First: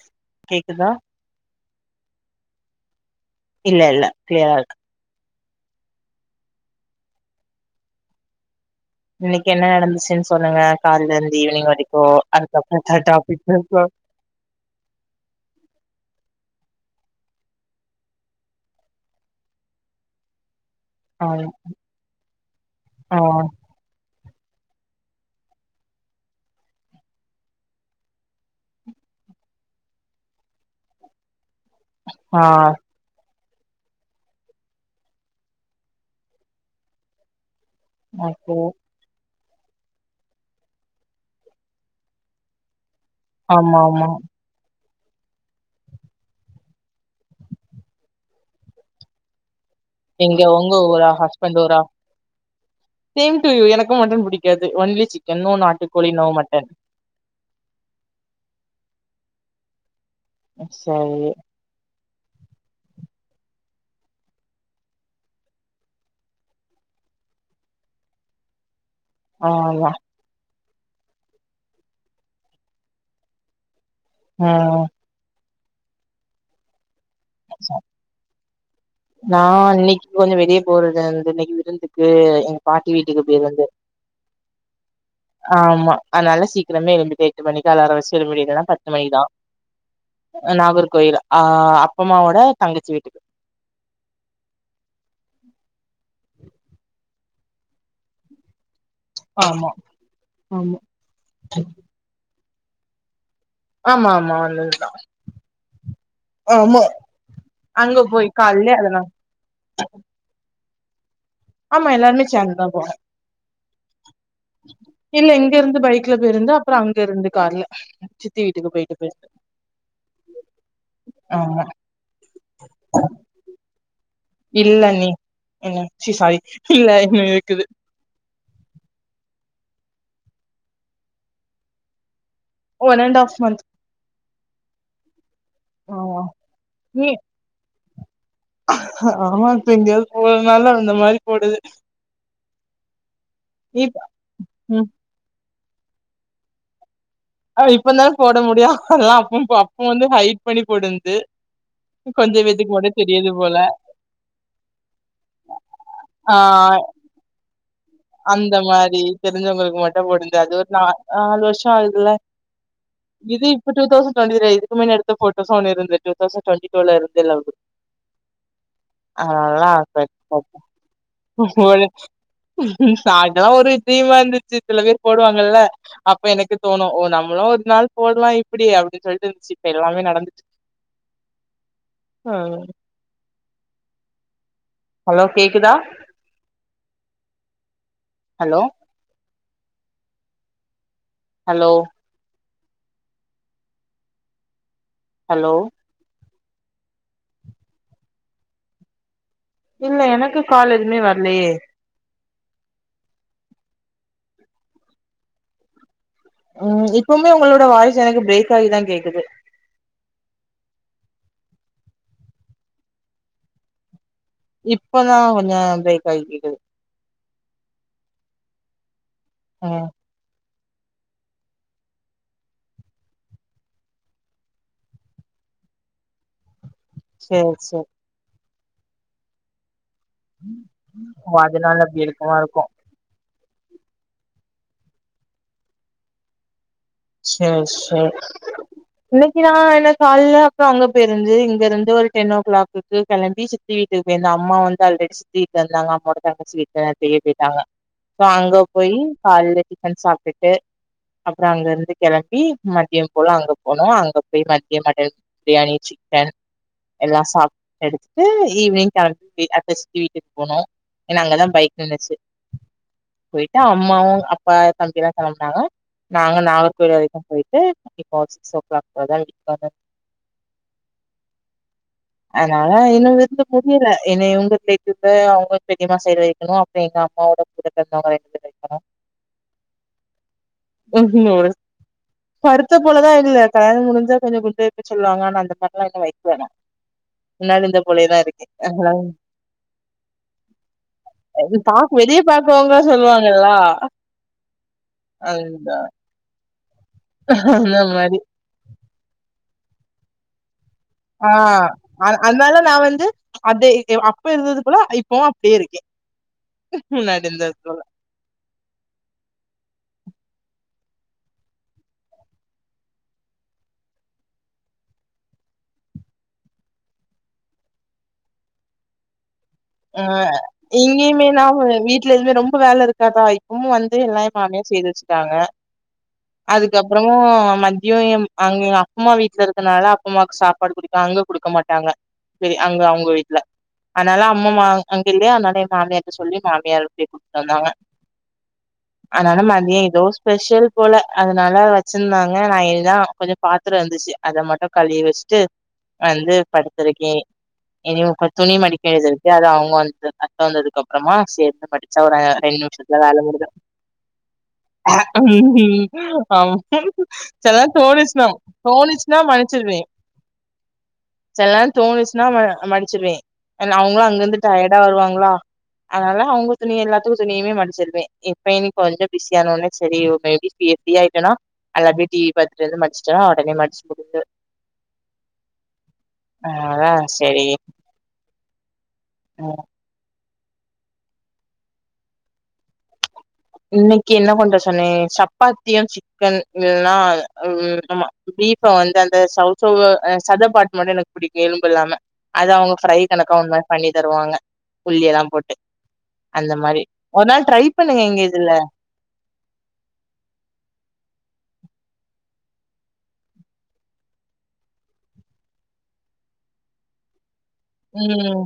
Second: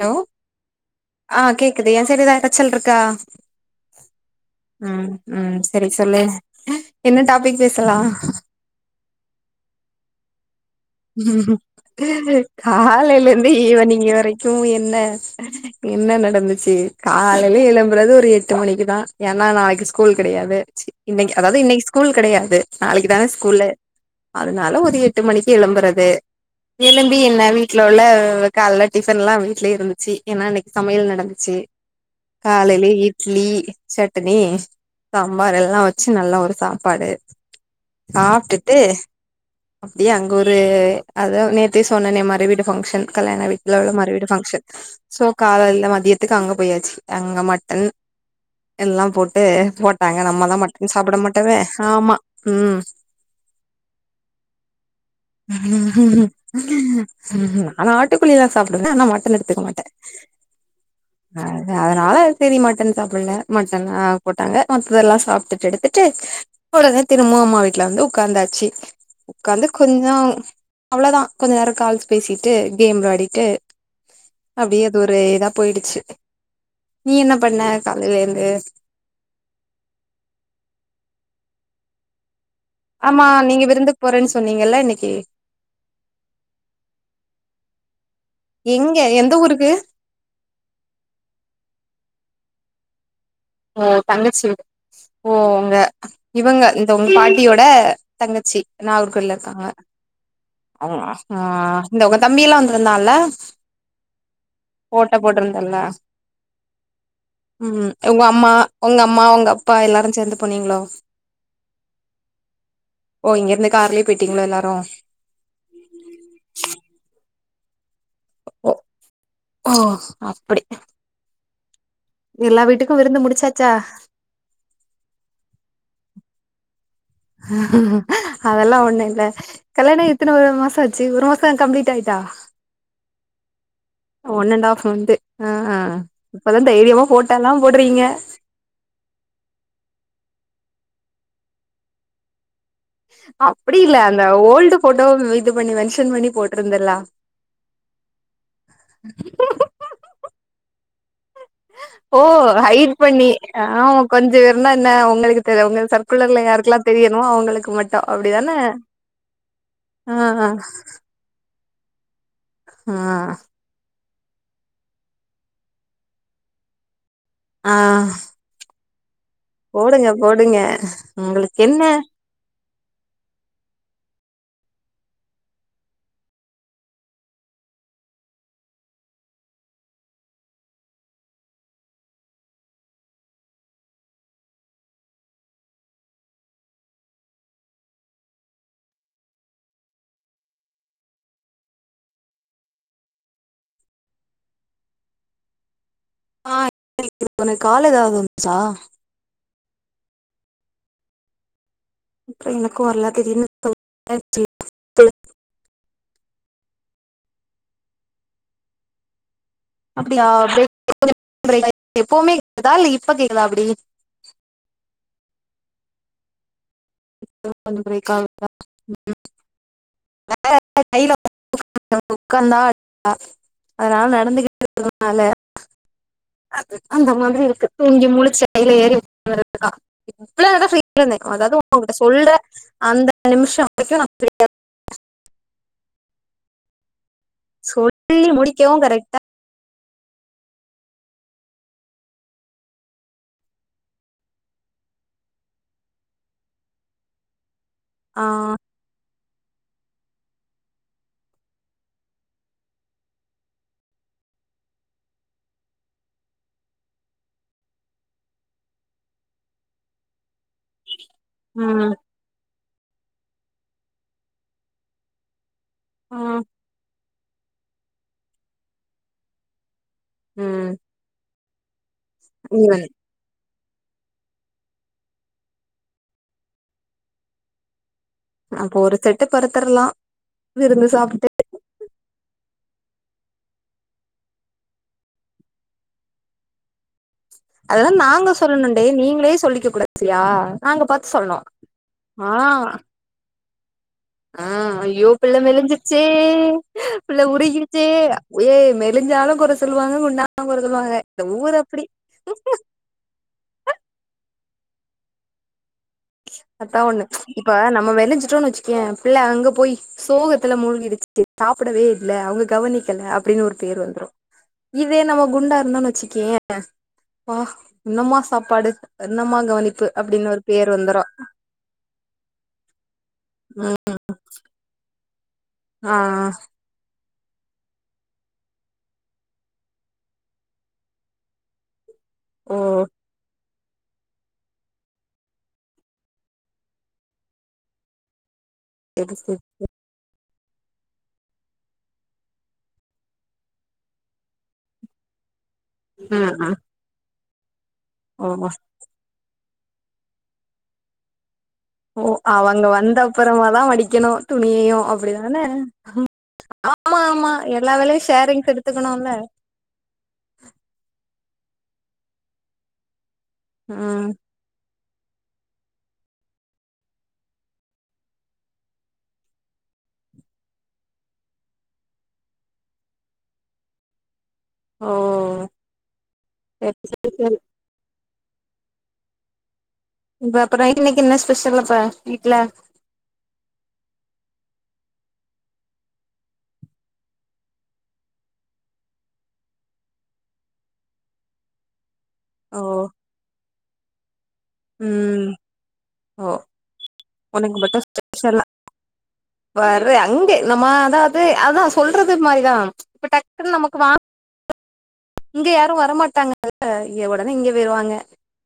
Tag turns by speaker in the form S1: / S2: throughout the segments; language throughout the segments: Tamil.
S1: ஹலோ
S2: கேக்குதா
S1: ஆ கேக்குது எ சைடு ஏதாது எரச்சல்ருக்கா
S2: இல்ல இல்ல கிளியரா இருக்கு
S1: ம் சரி சொல்லு என்ன டாபிக் பேசலா
S2: இன்னைக்கு என்ன நடந்துச்சின் சொல்லுங்க கால்ல இருந்து ஈவினிங் வரைக்கு அதுக்கப்புற எதா டாபிக்
S1: காலைலருந்து
S2: பேசலா
S1: ஈவினிங் வரைக்கு என்ன என்ன நடந்துச்சு காலைல எழும்புறது ஒரு எட்டு மணிக்குதா ஏன்னா நாளைக்கு ஸ் கூல் கெடையாது
S2: ஆ
S1: இன்னைக்கு அதாவது இன்னைக்கு ஸ்கூல் கெடையாது நாளைக்கு
S2: ஆ
S1: தான ஸ்கூலு அதனால ஒரு எட்டு மணி எழும்புறது எழும்பி என்ன வீட்ல உள்ள காலைல டிஃபன்ல்லா வீட்லயே இருந்துச்சு ஏன்னா இன்னைக்கு சமையல் நடந்துச்சு
S2: ஆ
S1: காலைல இட் ட்லி சட்னி சாம்பார் எல்லா வச்சு நல்லா ஒரு சாப்பாடு
S2: ஓகே
S1: சாப்ட்டுட்டு அப்டியே அங் க ஒரு அதா நேத்தே சொன்னனே மறுவீட்டு ஃபங்க்ஷன் கல்யாண வீட்ல
S2: ஆமா
S1: உள்ள
S2: ஆமா
S1: மறுவீடு ஃபங்க்ஷன் சோ காலல மதியத்துக்கு அங்க போயாச்சு அங்க மட்டன் எல்லாம் போட்டு போ சாய்ங்கால
S2: எங்க
S1: நம்மதா
S2: உங்க
S1: மட்டன்
S2: ஊரா
S1: சாப்பிட மாட்டமே
S2: ஹஸ்பண்ட் ஊரா
S1: ஆமா ம்
S2: சேம் டு யூ எனக்கு மட்டன் புடிக்காது ஒன்லி சிக்
S1: ஆனா ஆட்டுக்கோழி எல்லா சாப்பிடுவே ஆனா மட்டன் எடுத்துக்க மாட்ட
S2: சரி
S1: அதனால செரி மட்டன் சாப்பில மட்டன் போட்டாங்க மத்ததெல்லா சாப்ட்டுட்டு எடுத்துட்டு ஒடனே திரும்பவு அம்மா வீட்ல வந்து உக்காந்தாச்சி கந்து
S2: ஆமா
S1: கொஞ்சம் அவ்ளோதா கொஞ்ச நேரம் கால்ஸ் பேசிட்டு கேம் விளாடிட்டு
S2: ம்
S1: அப்டியே அது ஒரு இதா போயிடுச்சு நீ என்ன பண்ண காலைலந்து
S2: நா இன்னைக்கு கொஞ்ச வெளிய போறதாந்து இன்னைக்கு விருந்துக்கு பாட்டி வீட்டுக்கு
S1: ஆமா
S2: போயிருந்து
S1: நீங்க விருந்துக்கு போறன் சொன்னீங்கல்ல இன்னைக்கு
S2: ஆமா அதனால சீக்கிரமே எழும்பிட்டு எட்டு மணிக்கு அலார வச்சு எழும்புற பத்து மணிகுதா
S1: இருக்கு
S2: நாகர்கோயில் அ அப்பம்மாவோட தங்கச்சி வீட்டுக்கு
S1: ஆ தங்கச்சி வீடு ஓ உங்க இவங்க இந்த உங்க பாட்டியோட தங்கச்சி நாகர் கோயில்ல இருக்காங்க
S2: ஆமா ஆமா
S1: ஆ இந்த உங்க தம்பியெல்லா வந்திருந்தால்ல
S2: ஆமா ஆமா வந்ததுதா
S1: ஃபோட்டோ போட்ருந்தல்ல
S2: ஆமா
S1: ம்
S2: அங்க
S1: உங்க
S2: போய்
S1: அம்மா
S2: கால்லே
S1: உங்க
S2: அதனா
S1: அம்மா உங்க அப்பா எல்லாரு சேந்து போனீங்களோ
S2: ஆமா எல்லாருமே சேந்துதா போனோ
S1: ஓ இங்கிருந்து கார்லயே போயிட்டீங்களோ எல்லாரு
S2: இல்ல இங்க இருந்து பைக்ல போயிருந்தோ அப்பற அங்க இருந்து கார்ல
S1: ஒ
S2: வீட்டுக்கு போயிட்டு போயிருந்து
S1: ஓ அப்படி
S2: ஆமா
S1: எல்லா வீட்டுக்கு விருந்து முடிச்சாச்சா
S2: இல்லண்ணி என்ன ச்சீ ஸாரி இல்ல
S1: [unintelligible] அதெல்லா ஒண்ணு இல்ல கல்யாண ஆயி எத்தன வரு மாசம் ஆச்சு ஒரு மாசம் கம்ப்ளீட் ஆயிட்டா
S2: one and half month
S1: one and half month ஆ ஆ
S2: ஆமா
S1: இப்பதா தைரியமா
S2: நீ
S1: போட்டோல்லா போட்றீங்க
S2: ஆமா இப்ப எங்கயாது போறனால அந்த மாரி போடுது
S1: அப்டி இல்ல
S2: இப்
S1: அந்த ஓல்டு
S2: ம்
S1: போட்டோவ இது பண்ணி மென்ஷன் பண்ணி போட்டிருந்தல்லா
S2: ஆ இப்பதான போட முடியு அதெல்லா அப்ப போ அப்போ வந்து ஹைடு பண்ணி போடுந்து
S1: ஓ
S2: கொஞ்ச பேத்துக்கு
S1: ஹைடு
S2: மட்டு
S1: பண்ணி,
S2: தெரியுது போல
S1: ஆமா கொஞ்ச பேருன்னா என்ன உங்களுக்கு தெரிய உங்க
S2: ஆ
S1: சர்க்குலர்ல யாருக்குல்லா தெரிய னுமோ அவுங்களுக்கு மட்
S2: அந்த மாரி தெரிஞ்சவங்களுக்கு மட்டு
S1: ஆ
S2: போட்டுருந்த
S1: ஆ
S2: அது ஒரு நா நாலு வருஷ ஆகுதுல
S1: ஆ
S2: இது இப்ப டூ தௌசண்ட் டொவண்டி திரி இதுக்கு முன்ன எடுத்த போட்டோஸ் ஒன்னு இருந்து டூ தௌசண்ட் டொவண்டி டூல இருந்துதுல அது
S1: ஆ
S2: அதனாலதா
S1: போடுங்க போடுங்க உங்களுக்கு என்ன
S2: சாய்ந்தர ஒரு தீம் வந்துச்சு சில பேர் போடுவாங்கல்ல அப்ப எனக்கு தோணு ஓ நம்மளு ஒரு நாள் போடலா இப்படி அப்படினு சொல்ட்டு இருந்துச்சு இப்ப எல்லாமே நடந்துட்டு ஆ ஹலோ கேக்குதா ஹலோ ஹலோ ஹலோ
S1: ஆ கேக்குது உனக்கு கால் ஏதாவது வந்துச்சா
S2: இல்ல எனக்கு கால் எதுமே வர்லயே
S1: இப்ப எனக்கு வரலா திடீர்னு சவுண்ட்டா இருந்துச்சு
S2: ம் இப்பவுமே உங்களோட வாய்ஸ் எனக்கு பிரேக் ஆகிதா கேக்குது
S1: அப்டியா ப்ரேக் கொஞ்சோ ப்ரேக்காயி எப்பவுமே கேக்குதா இல்ல இப்ப கேக்குதா அப்டி
S2: இப்பதா கொஞ்சோ ப்ரேக்காயி கேக்குது
S1: இப்பதா கொஞ்சோ பிரேக் ஆவுதா, ம்
S2: ஆ
S1: [inaudible] உட்காந்தா [inaudible] அதனால நடந்துகிட்டே இருக்றதுனால அது அந்த மாதிரி
S2: சேரி
S1: இருக்கு
S2: சேரி
S1: தூங்கி முழிச்சு கைல ஏறி [inaudible] இவ்ளோ நோரோ சொல்லிட்டுதா இருந்தே
S2: ஓ
S1: அதாது
S2: அதனால
S1: ஒங்கிட்ட
S2: அப்டி
S1: சொல்ற
S2: இருக்குமா இருக்கு
S1: அந்த நிமிஷ வரைக்கு நா ஃப்ரியா
S2: சேரி, சேரி,
S1: சொல்லி முடிக்கவு கரெக்டா
S2: இன்னைக் கிலா என்ன கால்ல அப்றோ அங்க போயிருந்து இங்க இருந்து ஒரு டென் ஓ கிளாக்குக்கு கெளம்பி சித் தி வீட்டுக்கு போயிருந்த அம்மா வந்து ஆல்ரெடி சித்தி வீட்ல இருந்தாங்க அம்மோட தங்கிச்சி வீட்டுக்கு நேத்திக்கே போயிட்டாங்க
S1: ஆ
S2: சோ அங்க போயி கால்ல டிஃபன் சாப்ட்டுட்டு அப்றோ அங்க இருந்து கெளம்பி மதியம் போல அங்க போனோ அங்க போய் மதியம் மட்டன் பிரியாணி சிக்கன் எல்லா சாப்ட்டு எடுத்துட்டு ஈவினிங் கெளம்பி அடுத்து சித்தி வீட்டுக்கு போனோ ஏன்னா அங்கதா பைக்
S1: ம்
S2: நின்னுச்சு போயிட்டு அம்மாவு, அப்பா தம்பில்லா கெளம்புனாங்க நாங்க
S1: ம்
S2: நாகர்கோவில் வரைக்கு போயிட்டு இப்போ சிக்ஸ் ஓ கிளாக் போலதா வீட்டுக்கு வந்த
S1: ம் நீ
S2: அதனால
S1: வந்து
S2: இன்னு விருந்து முடியல என்ன இவங்க சைடு இப்ப அவங்க பெரியம்மா சைடு வைக்கனு அப்பறோ எங்க அம்மாவோட கூட பொறந்தவங்க ரெண்டு பேரு
S1: அப்ப ஒரு செட்டு பெருத்தர்லா விருந்து சாப்பிட்டு
S2: வைக்கணு ஒரு பருத்த போலதா இல்ல கல்யாண முடிஞ்சா கொஞ்சோ குண்டு வைப்ப சொல்லுவாங்க ஆனா அந்த மாரிலா எது வைக்கல நா முன்னாடி இருந்த
S1: அததா
S2: போலயேதா
S1: நாங்க
S2: இருக்கே
S1: சொல்லணுன்டே
S2: அதனால
S1: நீங்களே சொல்லிக்க கூடாது சரியா நாங்க பாத்து சொல்ணு
S2: பாக் வெளிய
S1: ஆ
S2: பாக்றவங்க சொல்லுவாங்கலா
S1: ஆ, ஐயோ பிள்ள மெலிஞ்சிருச்சே புள்ள
S2: அந்த
S1: உருகிடுச்சே,
S2: மாரி
S1: ஏய் மெலிஞ்சாலு கொற சொல்லுவாங்க குண்டானாலு கொற சொல்லுவாங்க இந்த
S2: ஆ
S1: ஊர் அப்டி
S2: அது அதனால நா வந்து அப்டியே அப்ப இருந்ததுப்போல இப்பவு அப்டியே இருக்கே
S1: அதா ஒண்ணு இப்ப நம்ம வெளஞ்சிட்டோன்னு வச்சுக்கயே பிள்ள அங்க போய் சோகத்துல மூழ்கிடுச்சி சாப்டவே இல்ல அவங்க கவனிக்கல அப்டின்னு ஒரு பேர் வந்துரு இதே நம்ம குண்டா இருந்தோன்னு வச்சுக்கேயே ஆ என்னமா சாப்பாடு என்னமா கவனிப்பு
S2: ஆ
S1: அப்டின்னு ஒரு பேர் வந்துரு
S2: இங்கேயுமே நா வீட்ல எதுவு ரொம்ப வேல இருக்காதா இப்பமு வந்து எல்லா எ மாமியார் செய்து வச்சுட்டாங்க
S1: ஆ ஆ
S2: அதுக்கப்றமு மத்தியோ எம் அங்க அப்பம்மா வீட்ல இருக்கனால அப்பம்மாக்கு சாப்பாடு குடு சோ அங்க குடுக்க மாட்டாங்க சரி
S1: ஓ
S2: அங்க அவங்க வீட்ல அதனால அம்மம்மா அங்க இல்லையா அதனால எ மாமியார்ட்ட சொல்லி மாமியார்ட்டயே குடுத்துட்டு வந்தாங்க
S1: செரி
S2: அதனால
S1: செரி
S2: மதியோ எதோஸ் ஸ்பெஷல் போல அதனாலா வச்சிந்தாங்க நா இதா கொஞ்சோ பாத்தரோ இருந்துச்சி அத மட்டு கழுவி வச்ட்டு
S1: ஆ
S2: வந்து
S1: ஆ
S2: படுத்திருக்கே இனி கொ
S1: ஓ
S2: துணி மடிக்க வேண்டிதிருக்கு ஏ அத அவங்க வந்து அத்த வந்ததுக்கு அப்றமா சேத்து மடி
S1: ஓ
S2: கிச்சாவோட
S1: அவங்க
S2: [unintelligible]
S1: வந்த
S2: வேல
S1: அப்புறமா
S2: உடுதோ
S1: தா மடிக்கணு துணியையு
S2: அ
S1: அப்டிதானே
S2: ம் ம் ஆம்
S1: ஆமா ஆமா
S2: செலநேரோ
S1: எல்லா வேலையு
S2: தோணிச்சுனா
S1: ஷேரிங்ஸ் எடுத்துக்கணும்ல
S2: தோணிச்சுன்னா மனு சுறுவே செல நேரோ தோணுச்சுன்னா ம மடிச்சிருவே [unintelligible] அவங்களல்லா
S1: ம்
S2: அங்க வந்து டயர்டா வருவாங்களா அதனால அவங்க துணி எல்லாத்துக்கு துணியுமே மடிச்சிறுவே இப்ப இனி கொஞ்சோ பிசியானோனே செரி [unintelligible] பி ஃப்ரீ ஆய்ட்டனா அத அப்டி டிவி பாத்துட்டு வந்து மடிச்சிட்டனா ஒடனே மடிச் முந்து
S1: ஓ
S2: அ அ செரி அ
S1: இப்ப அப்புறோ இன்னைக்கு என்ன ஸ்பெஷல்ல ப வீட்ல
S2: இன்னிக்கி என்ன கொண்ட சொன்ன சப்பாத்தியு சிக் கன் இதெல்லா ஆமா பீப்ப வந்து அந்த சவ் சவ்வு அ சத பார்ட் மட்டு எனக் புடிக்கு எலும்பு இல்லாம அத
S1: ஓ
S2: அவங்க ஃப்ரை கணக்கா ஒரு மாரி பண்ணி தருவாங்க உள்ளி எல்லா
S1: ம்
S2: போட்டு
S1: ஓ
S2: அந்த மாரி ஒரு நாள்
S1: உனக்கு
S2: ட்ரை பண்ணுங்க எங்க இதுல
S1: வர்றே அங்கே நம்ம அதாது அதா சொல்றது மாரிதா இப்ப டக்குனு நமக்கு வாங் இங்க யாரு வரமாட்டாங்கல்ல இங்க ஒடனே இங்க பேருவாங்க
S2: ம்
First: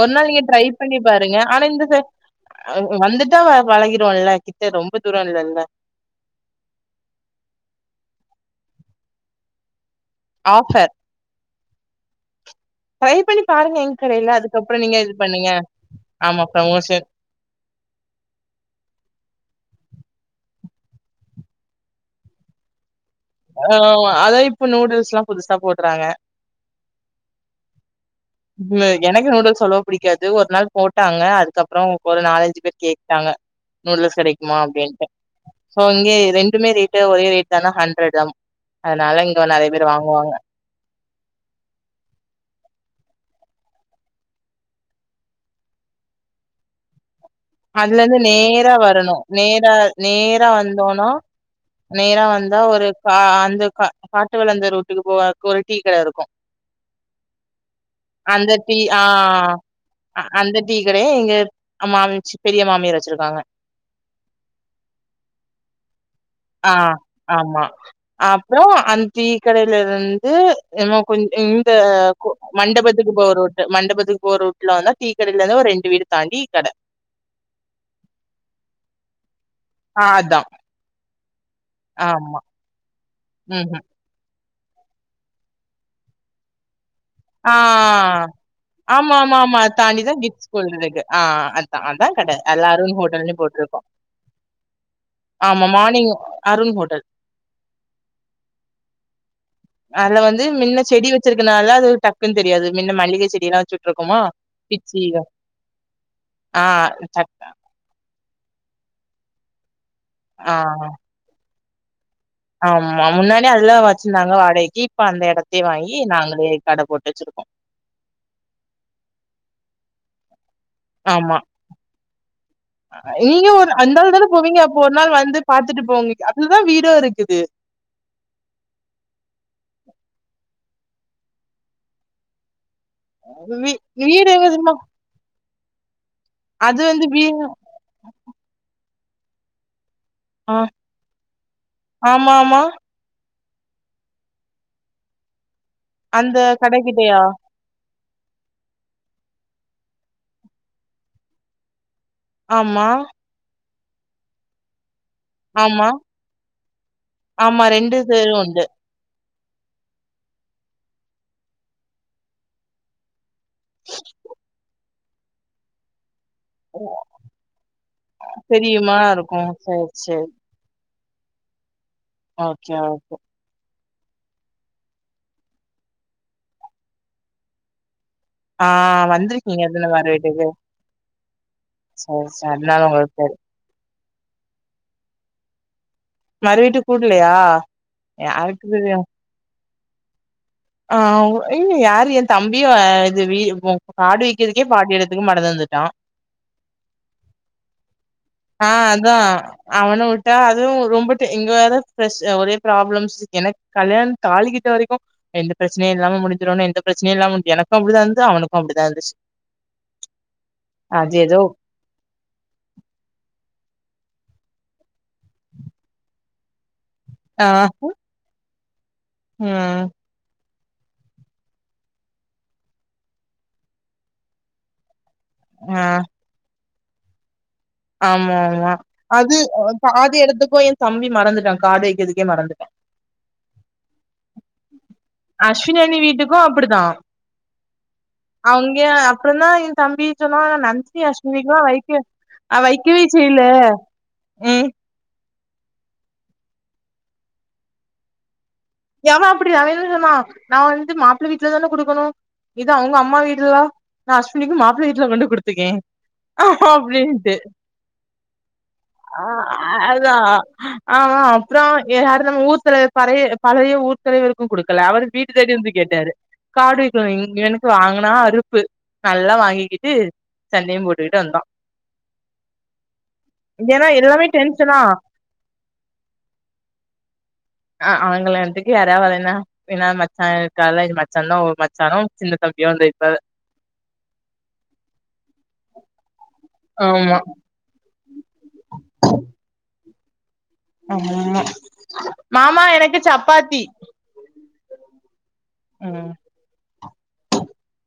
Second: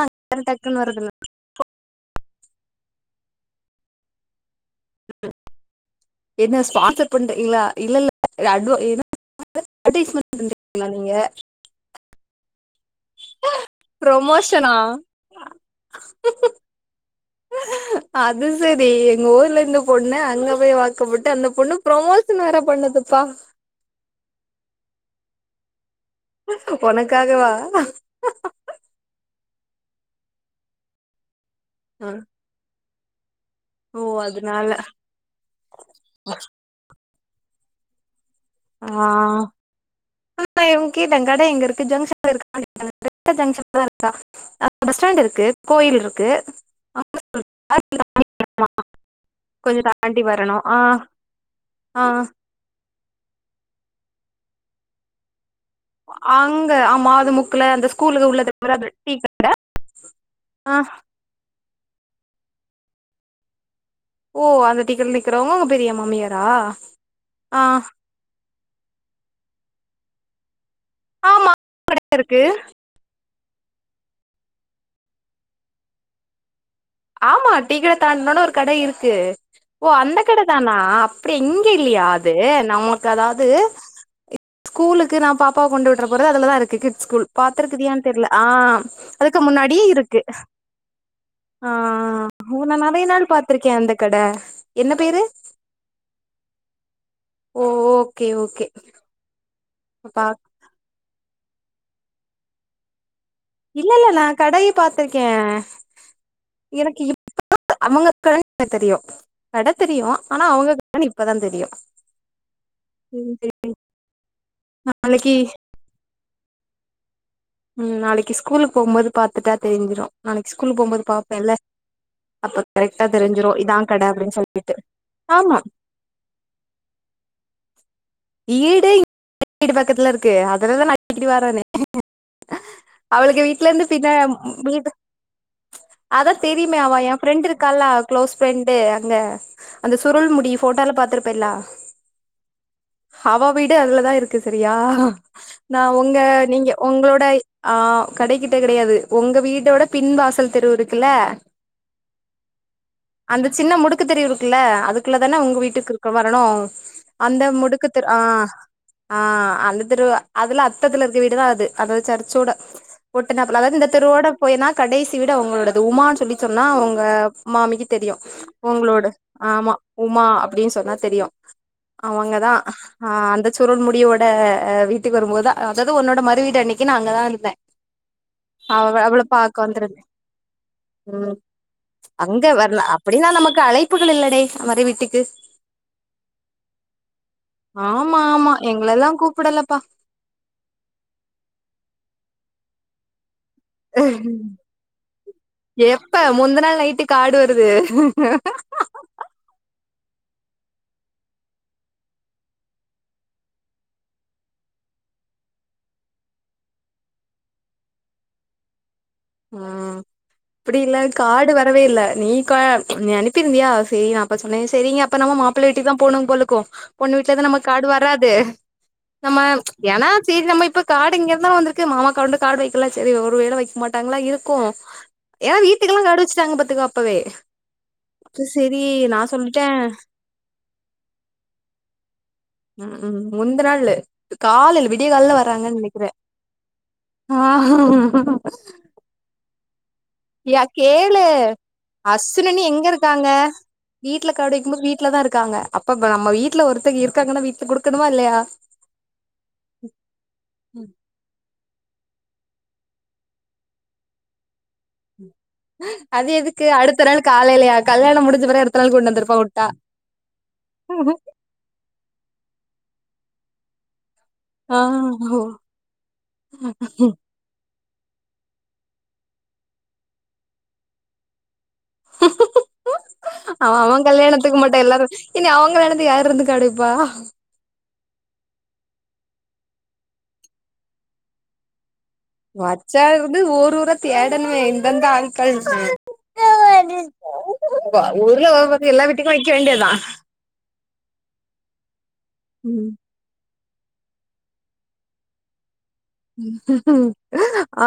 S2: ஒரு நாள் நீங்க ட்ரை பண்ணி பாருங்க ஆனா இந்த ச ஆ வந்துட்டா பழகிறோல்ல கிட்ட ரொம்ப தூரோ இல்லல்ல
S1: என்ன ஸ்பான்சர் பண்றிங்களா இல்ல இல்ல [inaudible] அட்வடேஸ்மெண்ட் பண்றீங்களா
S2: ஆஃபர்
S1: நீங்க
S2: ட்ரை பண்ணி பாருங்க எங்க கடைல
S1: ப்ரொமோஷனா
S2: அதுக்கப்புறோ நீங்க இது பண்ணுங்க ஆமா ப்ரமோஷன்
S1: அது செரி எங்க ஊர்ல இந்த பொண்ண அங்க போய் வாக்கப்பட்டு அந்த பொண்ணு ப்ரொமோஷன் வேற பண்ணதுப்பா
S2: ஆமா அதா இப்ப நூடுல்ஸ்லா புதுசா போடுறாங்க
S1: ஒனக்காகவா
S2: ம் எனக்கு நூடுல்ஸ் அவ்ளோவா பிடிக்காது ஒரு நாள் போட்டாங்க அதுக்கப்புறோ ஒரு நாலஞ்சு பேர் கேட்டாங்க
S1: ஓ
S2: நூடுல்ஸ் கெடைக்குமா
S1: அதனால
S2: அப்டின்ட்டு சோ இங்கேயே ரெண்டுமே ரேட் டு ஒரே ரேட் தானா ஹண்ட்ரட் அம் அதனால இங்க நெறைய பேர் வாங்குவாங்க
S1: இப்ப இவங் கேட்ட கட எங்க இருக்கு ஜங்ஷன்ல இருக்கா [inaudible] அ ஜங்ஷன்ல தா இருக்கா அ பஸ் ஸ்டாண்ட் இருக்கு கோயில் இருக்கு
S2: அதுலந்து நேரா வரனு நேரா
S1: கொஞ்ச தாண்டி
S2: நேரா
S1: வரணு ஆ
S2: வந்தோனா
S1: ஆ
S2: நேரா வந் இந்த ஒரு கா அந்த கா காட்டு வளந்த ரூட்டுக்கு போவ க்கு ஒரு டீ கட இருக்கு
S1: அங்க ஆமா அது முக்குல அந்த ஸ்கூலுக்கு உள்ள
S2: அந்த டீ ஆ அ அந்த
S1: ஆ
S2: டீ கடைய எங்க மாமிச் பெரிய மாமியார் வச்சிருக்காங்க
S1: ஓ அந்த டீ கடைல நிக்கிறோங்க ஒங்க பெரிய மாமியார்
S2: ஆ ஆமா அப்றோ அந் டீ கடைலருந்து எமோ கொஞ்
S1: ஆமா
S2: இந்த கு
S1: இருக்கு
S2: மண்டபத்துக்கு போற ரூ ட் மண்டபத்துக்கு போற ரூட்ல வந்தா டீக்கடைலந்து ஒரு ரெண்டு வீடு தான்டி கட
S1: ஆமா டீ கட தான்ட்னோன ஒரு கட இருக்கு ஓ
S2: ஆ
S1: அந்த
S2: அதா
S1: கட தானா அ ப்டி இங்க இல்லயா அது
S2: ஆமா
S1: நமக்கு அதாது
S2: ம்ஹ்ம்
S1: ஸ்கூலுக்கு நா பாப்பாவ கொண்டு விட்றபோறது அதுலதாருக்கு கிட்ஸ் ஸ்கூல்
S2: ஆ
S1: பாத்துருக்கிதியான் தெர்ல ஆ
S2: ஆமா ஆமா
S1: அதுக்கு
S2: ஆமா அத
S1: முன்னாடியே
S2: தாண்டிதா
S1: இருக்கு
S2: கிட்ஸ் ஸ்கூல் இருக்கு ஆ அதா அதா கட
S1: ஓ
S2: அதுல
S1: நா
S2: அருண்
S1: நெறைய நாள்
S2: ஹோட்டல்னு
S1: பாத்திருக்கே
S2: போட்ருக்கு
S1: அந்த கட என்ன பேரு
S2: ஆமா morning Arun hotel
S1: oh okay okay
S2: அதுல
S1: பா
S2: வந்து மின்ன செடி வச்சிருக்கனால அது ஒரு டக்குன் தெரியாது மின்ன மல்லிக செடிலா
S1: இல்லெல்ல நா கடய பாத்திருக்கே
S2: ஆ
S1: எனக்கு
S2: சட்
S1: இப்ப தா அவங்க கடன் தெரியு கட தெரியு ஆனா
S2: ஆ
S1: அவங்க கடன் இப்ப தா தெரியு
S2: ஆமா முன்னாடி அதுல தா வெச்சிருந்தாங்க வாடக்கி இப்ப அந்த
S1: நாளைக்கு
S2: எடத்தயே வாங் கி நாங்களே கட போட்டு வச்சிருக்கோ
S1: ம் நாளைக்கி ஸ்கூலுக்கு போம்போது பாத்துட்டா தெரிஞ்சிடு நாளைக்கி ஸ்கூல் போம்போது
S2: ஆமா
S1: பாப்பேன்ல்ல
S2: நீங்க ஒரு அந்தாள் தானே
S1: அப்டின்னு
S2: போவீங்க
S1: சொல்லிட்டு
S2: அப்போ ஒர் நாள் வந்து
S1: ஆமா
S2: பாத்துட்டு போங்க அதுதா வீடோருக்குது
S1: ஈடே எங்க வீட் பக்கத்துல இருக்கு அதலதா நா வரேனே அவளுக
S2: வீ
S1: வீட்லருந்து பின்னா
S2: வீடு எங்க தெரிமா
S1: வீடு அதா தெரிமே
S2: அது
S1: அவா
S2: வந்து
S1: எ
S2: வீ
S1: ஃப்ரெண்ட்டு இருக்கால க்ளோஸ் ஃப்ரெண்டு அங்க அந்த சுருள் முடி ஃபோட்டோல பாத்துருப்பேல்ல
S2: ஆமாமா
S1: அவ வீடு அதுலதாருக்கு செரியா நா ஒங்க
S2: அந்த
S1: நீங்க
S2: கடைக்கிட்டயா
S1: உங்ளோட ஆ கடைக்கிட்ட கெடயாது உங்க வீடோட பின் வாசல் தெரு இருக்குல்ல
S2: ஆமா
S1: அந்த சின்ன முடுக்கு தெரிவு இருக்குல்ல அதுக்குள்ள தான உங்க
S2: ஆமா
S1: வீட்டுக் இருக்கு வரணு அந்த
S2: ஆமா
S1: முடு
S2: ரெண்டு தெரு உண்டு
S1: ஆ‌ அந்த தெருவ அதுல அத்தத்துல இருக்குற வீடுதா அது அதவு சர்ச்சோட ஒட்டுனாப்புல அதாது இந்த தெருவோட போய்னா கடைசி வீடு அவுங்களோடது உமான் சொல்லி சொன்னா அவுங்க மாமிக்கு தெரியு
S2: தெரியுமா
S1: உங்ளோட
S2: இருக்கு
S1: ஆமா
S2: சேரி
S1: உமா
S2: சேரி
S1: அப்டின் சொன்னா தெரியு அவங்க தா
S2: ஓகே ஓ
S1: ஆ அந்த சுருள் முடியோட வீட்டுக்கு வரும்போதா அதாவ்து உன்னோட மறுவீடு அன்னக்கி நா அங்க தாருந்தே
S2: ஆ
S1: அவ் அவ்ள பாக்க
S2: வந்திருக்கீங்க தான
S1: வந்துருந்தே
S2: மறு வீட்டுக்கு
S1: ம்
S2: சேரி
S1: அங்க
S2: சேரி
S1: வர்ல
S2: அதனால உங்களுக்கு
S1: அப்டின்னா
S2: தெரியு
S1: நமக்கு அழைப்புகள் இல்லடே மறு வீட்டுக்கு
S2: மறு வீட்டுக்கு கூப்புலயா
S1: ஆமா மா எங்கலல்லா கூப்புடலப்பா
S2: ஆ உ இல்லயே யாரு எ தம்பியோ ஆ இது வீ ஒ ப்ப காடு விக்கிறதுக்கே பாட்டி எடத்துக்கு மறந்து வந்துட்டா
S1: இப்ப முந்த நாள் நைட்டு காடு வருது
S2: தா அவன விட்டா அதுவு ரொம்ப ட இங்க வேற ஃப்ரெஷ் ஒரே ப்ராப்ளம்ஸ் எனக்கு கல்யாணோ தாலி கிட்ட வரைக்கு எந்த பிரச்சனையு இல்லாம முடிஞ்சிரனும் எந்த பிரச்சனையும் இல்லாம எனக்கும் அப்டிதா இருந்தது அவனுக்கும் அப்டிதா இருந்துச்சு
S1: ம் அப்டில்ல
S2: அது ஏதோ
S1: காடு வந் வரவே இல்ல நீ கா நீ அனுப்பிருந்தியா சரி நா அப்ப சொன்னே செரிங்க அப்ப நம்ம மாப்ள வீட்டிக்கு தா போனும் போலுக்கோ பொண்ணு வீட்லந்து
S2: ஆ
S1: நமக்கு காடு வராதே நம்ம
S2: ம்
S1: ஏன்னா சைரி நம்ம இப்ப காடு இங்க இருந்தானே வந்திருக்கு மாமாக் கொண்டு காடு வெக்கலா செரி ஒரு வேல வெக்க மாட்டாங்ளா இருக்கு ஏயா
S2: ஆ
S1: வீட்டுக்கெல்லா காடு வெச்சிட்டாங்க பாத்துக்கோ அப்பவே
S2: ஆமா
S1: அப்ப
S2: ஆமா
S1: சேரி நா
S2: அது
S1: சொல்லிட்டே
S2: பாதி எடத்துக்கு என் தம்பி மறந்துட்டா காடு வெக்கிறதுக்கே மறந்து
S1: ம் ம் முந்த நாளு கால்ல விடிய கால்ல வராறங்கன்னு நெ
S2: அஸ்வினி வீட்டுக்கு அப்டிதா
S1: ஆ
S2: இங்க அப்றோ தா எயா தம்பி சொன்னா நா
S1: யா
S2: நந்தி
S1: கேளு
S2: அஸ்வினிக்குல்லா வெக்க அ
S1: அஸ்வினி எங்க
S2: வெக்கவே
S1: இருக்காங்க
S2: செய்ல ம்
S1: வீட்ல தா இருக்காங்க அப்பப்ப நம்ம வீட்ல ஒருத்தங்க இருக்காங்கன்னு வீட்டுக் குடுக்கணுமா இல்லையா
S2: எவே அப்டி தரேன்னு சொன்னா நா வந்து மாப்ள வீட்ல தானே குடுக்கணு இது அவுங்க அம்மா வீடுலா நா அஸ்வினிக்கு மாப்ள வீட்டுல கொண்டு குடுத் பாத்துகே
S1: அது எதுக்கு அடுத்த நாள்
S2: அப்டின்ட்டு
S1: காலையிலயா கல்யாணம் முடிஞ்ச பிறகு அடுத்த நாள் கொண்டு
S2: ஆ
S1: வந்திருப்பா உட்டா
S2: அதா ஆமா அப்றோ ஏ அது நம்ம ஊர் தலைவரு பழைய பழைய ஊர்தலைவரு அவருக்கு
S1: ஆ
S2: குடுக்கல அவரு வீட்டு தேடி வந்து கேட்டாரு காடு வெக்கில நீங்க தானே வாங்குனா அறுப்பு நல்லா வாங்கிக்கிட்டு சண்டையும் போட்டுக்கிட்டு வந்தோ
S1: அவ
S2: ஏன்னா
S1: அவ
S2: எல்லாமே
S1: கல்யாணத்துக்கு
S2: டென்ஷனா
S1: மட்டு எல்லா இனி அவுங்க கல்யாணத்துக்கு யாரு இருந்து கடப்பா
S2: அவ கல்யாணத்துக்கு யார் யார் வரேன்னா ஏனா மச்சா இருக்கார்ல எங்க மச்சான் தா ஒரு மச் சரவுண்ட் சின்னத்தா
S1: மச்சா இருந்து ஊரு ஊராத் தேடணுமே இந்தந்த ஆள்கள்னு
S2: ஆமா
S1: ஊர்ல வேல பாத்த எல்லா வீட்டுக்கு வெக்க வேண்டியத்தா
S2: ஆமா ம்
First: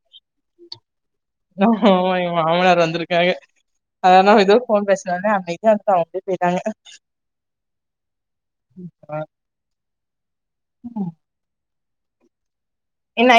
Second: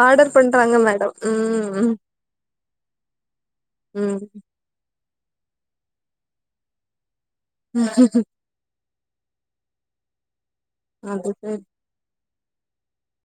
S1: ஆர்டர் பண்றாங்க மேடம் ம்
S2: ஆமா எங்க மாமனார் வந்துருக்காங்க
S1: ம்
S2: அதனா எதோ ஃபோன் பேசுன ஒன்னே அமைதியா இருந்துட்டு அவங்க அப்டியே போயிட்டாங்க
S1: ம்ம்ம்
S2: அஹ
S1: அது பேர்
S2: என்ன